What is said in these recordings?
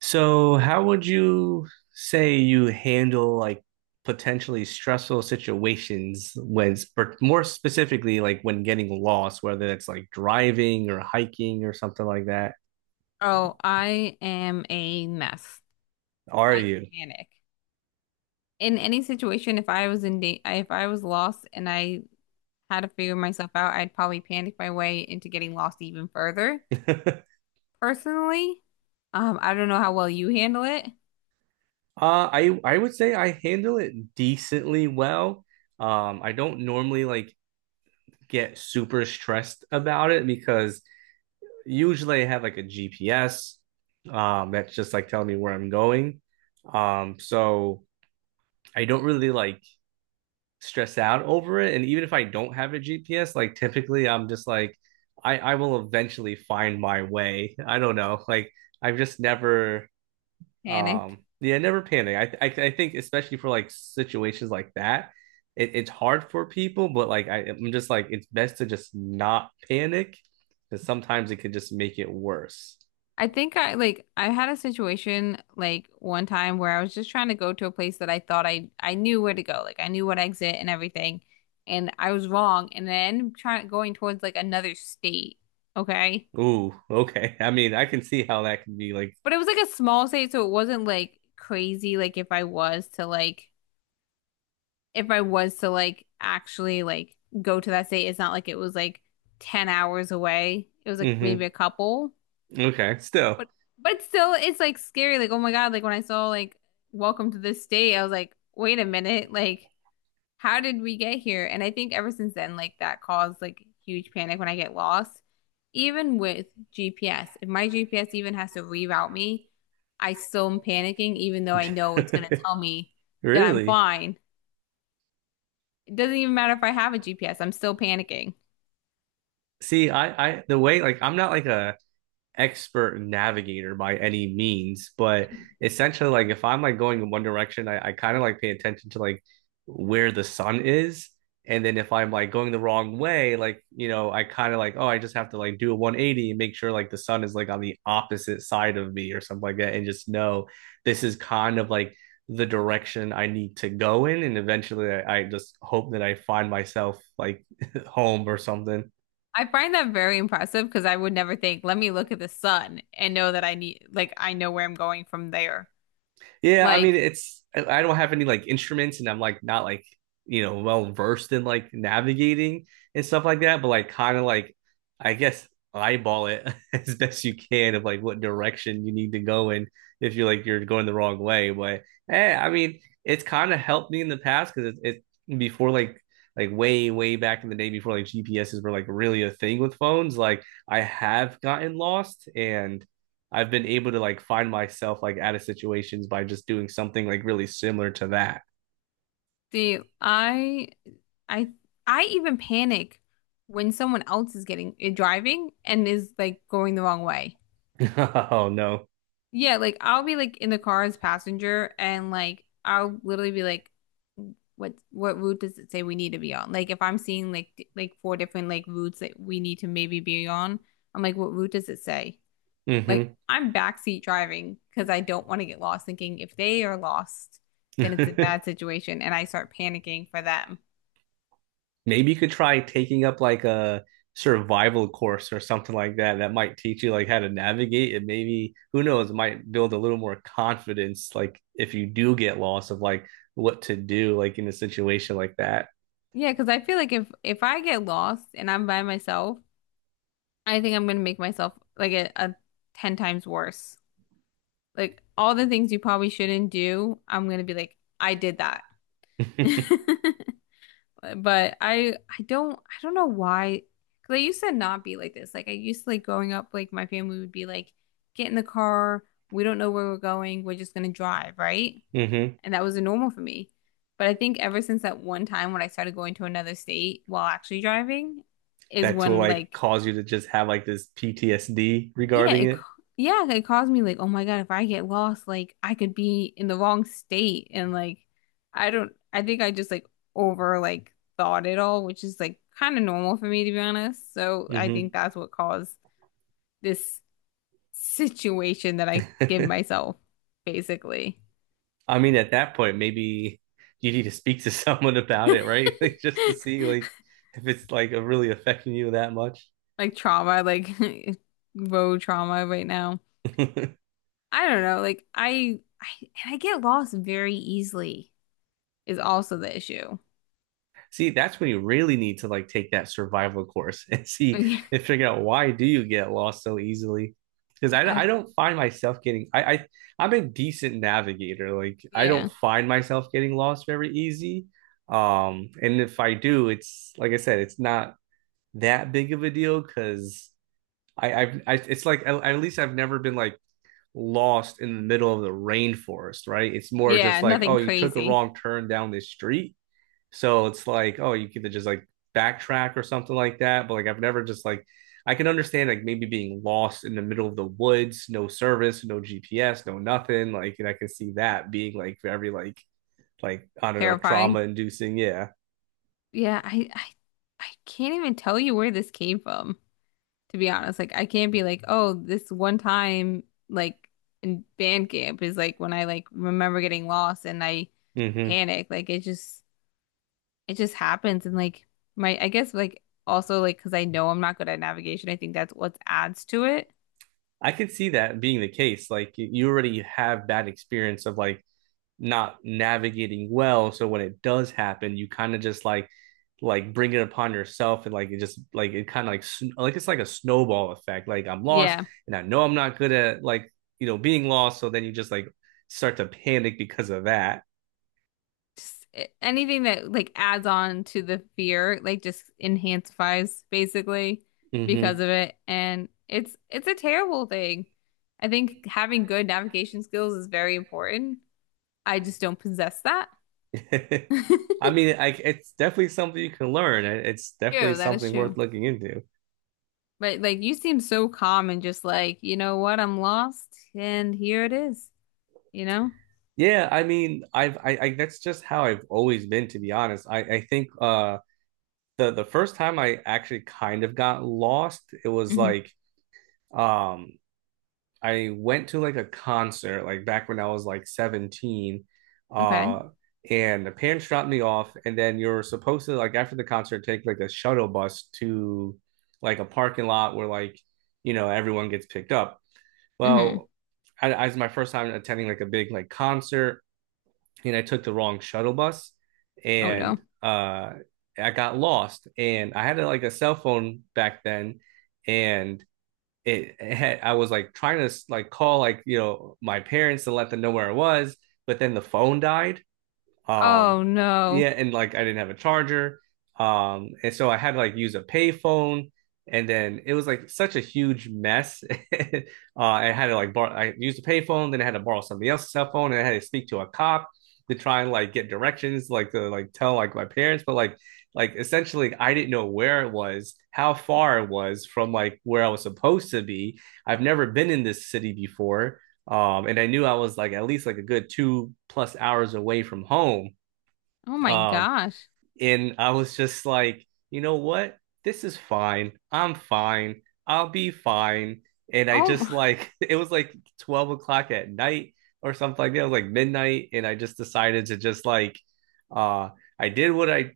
So, how would you say you handle like potentially stressful situations when, but more specifically, like when getting lost, whether it's like driving or hiking or something like that? Oh, I am a mess. Are I you? panic. In any situation, if I was in da if I was lost and I had to figure myself out, I'd probably panic my way into getting lost even further. Personally, I don't know how well you handle it. I would say I handle it decently well. I don't normally like get super stressed about it because usually I have like a GPS, that's just like telling me where I'm going. Um, so. I don't really like stress out over it. And even if I don't have a GPS, like typically I'm just like, I will eventually find my way. I don't know. Like I've just never Panicked. Yeah, never panic. I think especially for like situations like that, it's hard for people, but like I'm just like it's best to just not panic because sometimes it could just make it worse. I think I had a situation like one time where I was just trying to go to a place that I thought I knew where to go. Like I knew what exit and everything, and I was wrong, and then trying going towards like another state. Okay. Ooh, okay. I mean, I can see how that can be like But it was like a small state, so it wasn't like crazy. Like if I was to like, If I was to like actually like go to that state, it's not like it was like 10 hours away. It was like mm-hmm. maybe a couple, Okay, but still. but still, it's like scary. Like, oh my God, like when I saw like Welcome to this state, I was like, wait a minute, like how did we get here? And I think ever since then, like that caused like huge panic when I get lost. Even with GPS, if my GPS even has to reroute me, I still am panicking, even though I know it's going to tell me that I'm Really? fine. It doesn't even matter if I have a GPS, I'm still panicking. See, the way, like, I'm not like expert navigator by any means, but essentially, like if I'm like going in one direction, I kind of like pay attention to like where the sun is. And then if I'm like going the wrong way, like, you know, I kind of like, oh, I just have to like do a 180 and make sure like the sun is like on the opposite side of me or something like that. And just know this is kind of like the direction I need to go in. And eventually I just hope that I find myself like home or something. I find that very impressive because I would never think, let me look at the sun and know that I need, like, I know where I'm going from there. Yeah, I mean, Like, it's I don't have any like instruments, and I'm like not like you know well versed in like navigating and stuff like that, but like kind of like I guess eyeball it as best you can of like what direction you need to go in if you're like you're going the wrong way. But eh, I mean, it's kind of helped me in the past because it before like way back in the day before like GPSs were like really a thing with phones. Like I have gotten lost and I've been able to like find myself like out of situations by just doing something like really similar to that. see, I, I even panic when someone else is getting driving and is like going the wrong way. Oh no. Yeah, like I'll be like in the car as passenger, and like I'll literally be like, what route does it say we need to be on? Like if I'm seeing like like four different like routes that we need to maybe be on, I'm like, what route does it say? Like Mm-hmm. I'm backseat driving because I don't want to get lost thinking if they are lost, then it's a bad situation and I start panicking for them. Maybe you could try taking up like a survival course or something like that that might teach you like how to navigate and maybe who knows it might build a little more confidence like if you do get lost of like what to do like in a situation like that Yeah, because I feel like if I get lost and I'm by myself, I think I'm gonna make myself like a 10 times worse. Like all the things you probably shouldn't do, I'm gonna be like, I did that. But I don't know why. 'Cause I used to not be like this. Like I used to like growing up, like my family would be like, get in the car, we don't know where we're going, we're just gonna drive, right? mm-hmm. And that was the normal for me. But I think ever since that one time when I started going to another state while actually driving is That's what when like like cause you to just have like this ptsd yeah, regarding it, ca- it yeah, it caused me like, oh my God, if I get lost, like I could be in the wrong state and like I don't I think I just like over like thought it all, which is like kind of normal for me to be honest. So I think that's what caused mm-hmm. this situation that I give myself, basically. I mean, at that point, maybe you need to speak to someone about it, right? Like just to see like if it's like really affecting you that much. Like trauma, like road trauma right now. I don't know, like I and I get lost very easily is also the issue. See, that's when you really need to like take that survival course and see I, and figure out why do you get lost so easily. Because I don't find myself getting I'm a decent navigator. Like I yeah. don't find myself getting lost very easy. And if I do, it's like I said, it's not that big of a deal because it's like at, least I've never been like lost in the middle of the rainforest, right? It's more just Yeah, like, nothing oh, you took a crazy. wrong turn down this street. So it's like, oh, you could just like backtrack or something like that. But like I've never just like I can understand like maybe being lost in the middle of the woods, no service, no GPS, no nothing. Like and I can see that being like very like I don't know, Terrifying. trauma inducing. Yeah. Yeah, I I can't even tell you where this came from, to be honest. Like I can't be like, oh, this one time like in band camp is like when I like remember getting lost and I Mm-hmm. panic. Like it just happens and like my I guess like also like because I know I'm not good at navigation, I think that's what adds to it. I could see that being the case. Like you- already have bad experience of like not navigating well, so when it does happen, you kind of just like bring it upon yourself, and like it just like it kind of like it's like a snowball effect. Like I'm lost, Yeah. and I know I'm not good at like you know being lost, so then you just like start to panic because of that. Just anything that like adds on to the fear, like just enhances basically Hmm. because of it. And it's a terrible thing. I think having good navigation skills is very important. I just don't possess that. True, I mean, it's definitely something you can learn. It's definitely that is something true. worth looking into. But like you seem so calm and just like, you know what, I'm lost and here it is, you know? Yeah, I mean, I that's just how I've always been, to be honest. I think the first time I actually kind of got lost, it was Hmm. like um I went to like a concert like back when I was like 17, Okay. uh and the parents dropped me off and then you're supposed to like after the concert take like a shuttle bus to like a parking lot where like you know everyone gets picked up. Hmm. Well, I was my first time attending like a big like concert and I took the wrong shuttle bus Oh no. and I got lost and I had like a cell phone back then and it had I was like trying to like call like you know my parents to let them know where I was but then the phone died, um, Oh yeah, no. and like I didn't have a charger. And so I had to like use a payphone, and then it was like such a huge mess. I had to like borrow. I used a payphone, then I had to borrow somebody else's cell phone, and I had to speak to a cop to try and like get directions, like to like tell like my parents, but like essentially I didn't know where it was, how far it was from like where I was supposed to be. I've never been in this city before. And I knew I was like at least like a good two plus hours away from home. Oh my Um, gosh. and I was just like, you know what? This is fine. I'm fine. I'll be fine. And I just Oh, like it was like 12 o'clock at night or something like that. It was like midnight. And I just decided to just like uh I did what I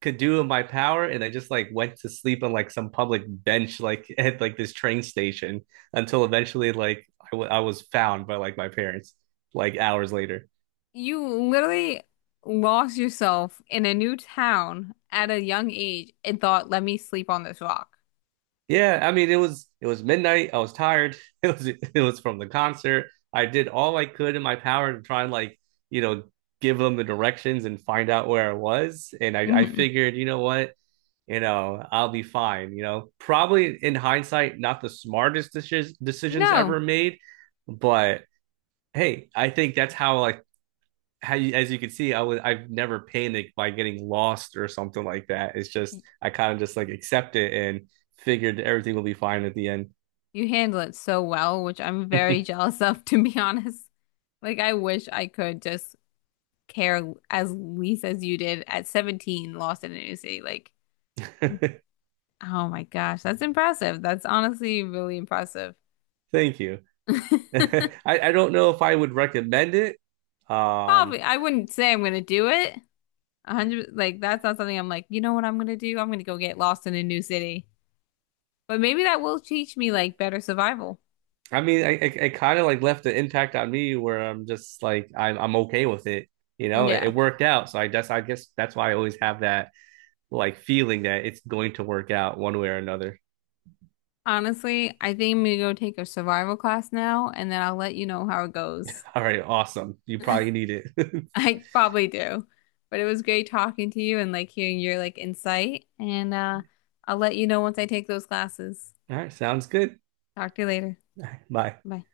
could do in my power and I just like went to sleep on like some public bench like at like this train station until eventually like I was found by like my parents like hours later. you literally lost yourself in a new town at a young age and thought, let me sleep on this rock. Yeah I mean it was midnight I was tired. It was it was from the concert. I did all I could in my power to try and like you know give them the directions and find out where I was and I Hmm. figured you know what you know, I'll be fine. You know, probably in hindsight, not the smartest decisions No, ever made, but hey, I think that's how like how you, as you can see, I've never panicked by getting lost or something like that. It's just Y- I kind of just like accept it and figured everything will be fine at the end. you handle it so well, which I'm very jealous of, to be honest. Like, I wish I could just care as least as you did at 17, lost in a new city. Like, oh my gosh, that's impressive. That's honestly really impressive. Thank you. I, I don't know if I would recommend it. Um, Probably, I wouldn't say I'm gonna do it, a hundred, like that's not something I'm like, you know what I'm gonna do? I'm gonna go get lost in a new city. But maybe that will teach me like better survival. I mean, it kind of like left an impact on me where I'm just like I'm okay with it. You know, Yeah. it worked out, so I guess that's why I always have that like feeling that it's going to work out one way or another. Honestly, I think I'm gonna go take a survival class now and then I'll let you know how it goes. All right, awesome. You probably need it. I probably do. But it was great talking to you and like hearing your like insight. And I'll let you know once I take those classes. All right, sounds good. Talk to you later. Bye. Bye.